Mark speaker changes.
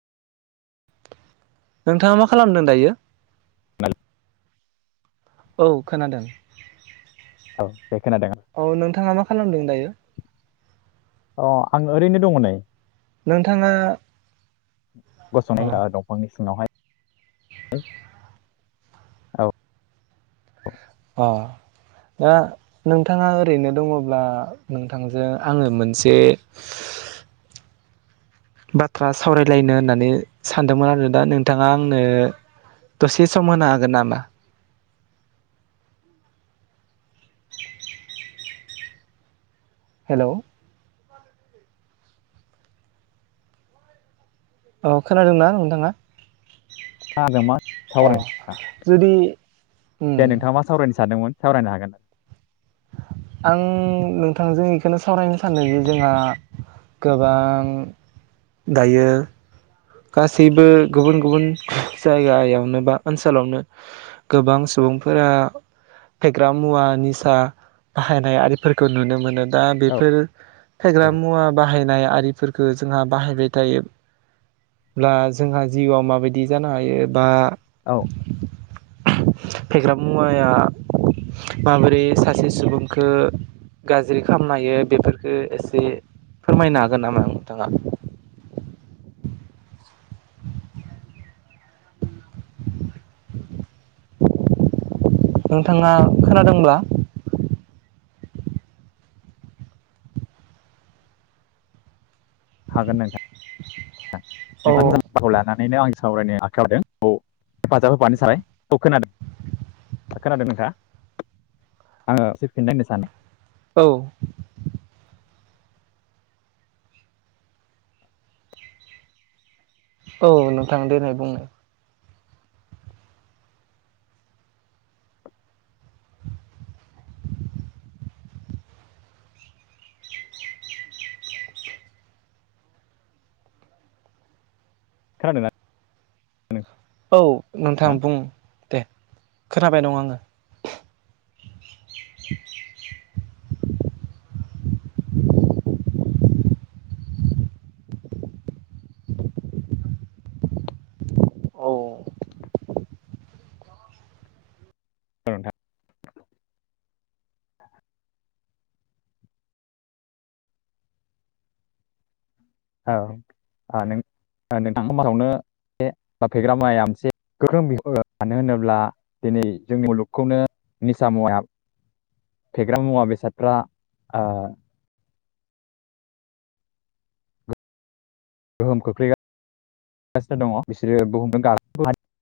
Speaker 1: नोंथाङा मा खालामदों दायो?
Speaker 2: औ
Speaker 1: औ खोनादों।
Speaker 2: दे खोनादों
Speaker 1: औ नोंथाङा मा खालामदों दायो?
Speaker 2: अ आं ओरैनो दङो नै।
Speaker 1: नोंथाङा
Speaker 2: गसंनाय
Speaker 1: अ'।
Speaker 2: ओ दंफांनि सिङावहाय औ
Speaker 1: अ दा नोंथाङा ओरैनो दङब्ला नोंथांजों आङो मोनसे बाथ्रा सावरायलायनो होननानै सानदोंमोन आरो दा नोंथाङा आंनो दसे सम होनो हागोन नामा? हेलौ? औ खोनादोंना नोंथाङा?
Speaker 2: [unintelligible] दे
Speaker 1: अ जुदि उम
Speaker 2: नोंथाङा मा सावरायनो सानदोंमोन सावरायनो हागोन।
Speaker 1: आं नोंथांजों इखौनो सावरायनो सानो जे जोंहा गोबां दायो गासैबो गुबुन गुबुन जायगायावनो बा ओनसोलावनो गोबां सुबुंफोरा फेग्रा मुवा निसा बाहायनाय आरिफोरखौ नुनो मोनो। दा
Speaker 2: औ
Speaker 1: बेफोर फेग्रा मुवा बाहाय नाय आरिफोरखो जोंहा बाहायबाय थायो ब्ला जोंहा जिउआव माबायदि जानो हायो बा
Speaker 2: औ।
Speaker 1: फेग्रा मुवाया माबोरै सासे सुबुंखो गाज्रि खामनो हायो बेफोरफोरखो एसे फोरमायनो हागोन नामा नोंथाङा? नोंथाङा खोनादोंब्ला?
Speaker 2: हागोन नोंथां।
Speaker 1: औ
Speaker 2: [unintelligible] खौ लानानैनो आं सावरायनो आखायाव लादों औ हेफाजाब होफानो सान [unintelligible] औ खोनादों। खोनादों नोंथाङा? आङो एसे फिननाय होनो सानो।
Speaker 1: औ। औ नोंथां देनाय बुंनाय।
Speaker 2: खोनादोंना
Speaker 1: औ नोंथां बुं। दे खोनाबाय दं आङो। औ।
Speaker 2: [unintelligible] औ [unintelligible] ओ नों ओ नोंथां समाजावनो बे एबा फेग्रा मुवाया मोनसे गोख्रों [unintelligible] मानो होनोब्ला दिनै जोंनि मुलुगखौनो निसा मुवाया फेग्रा मुवा बेसादफ्रा ओ गोहोम खोख्लै गासिनो दङ बिसोरो बुहुम [unintelligible]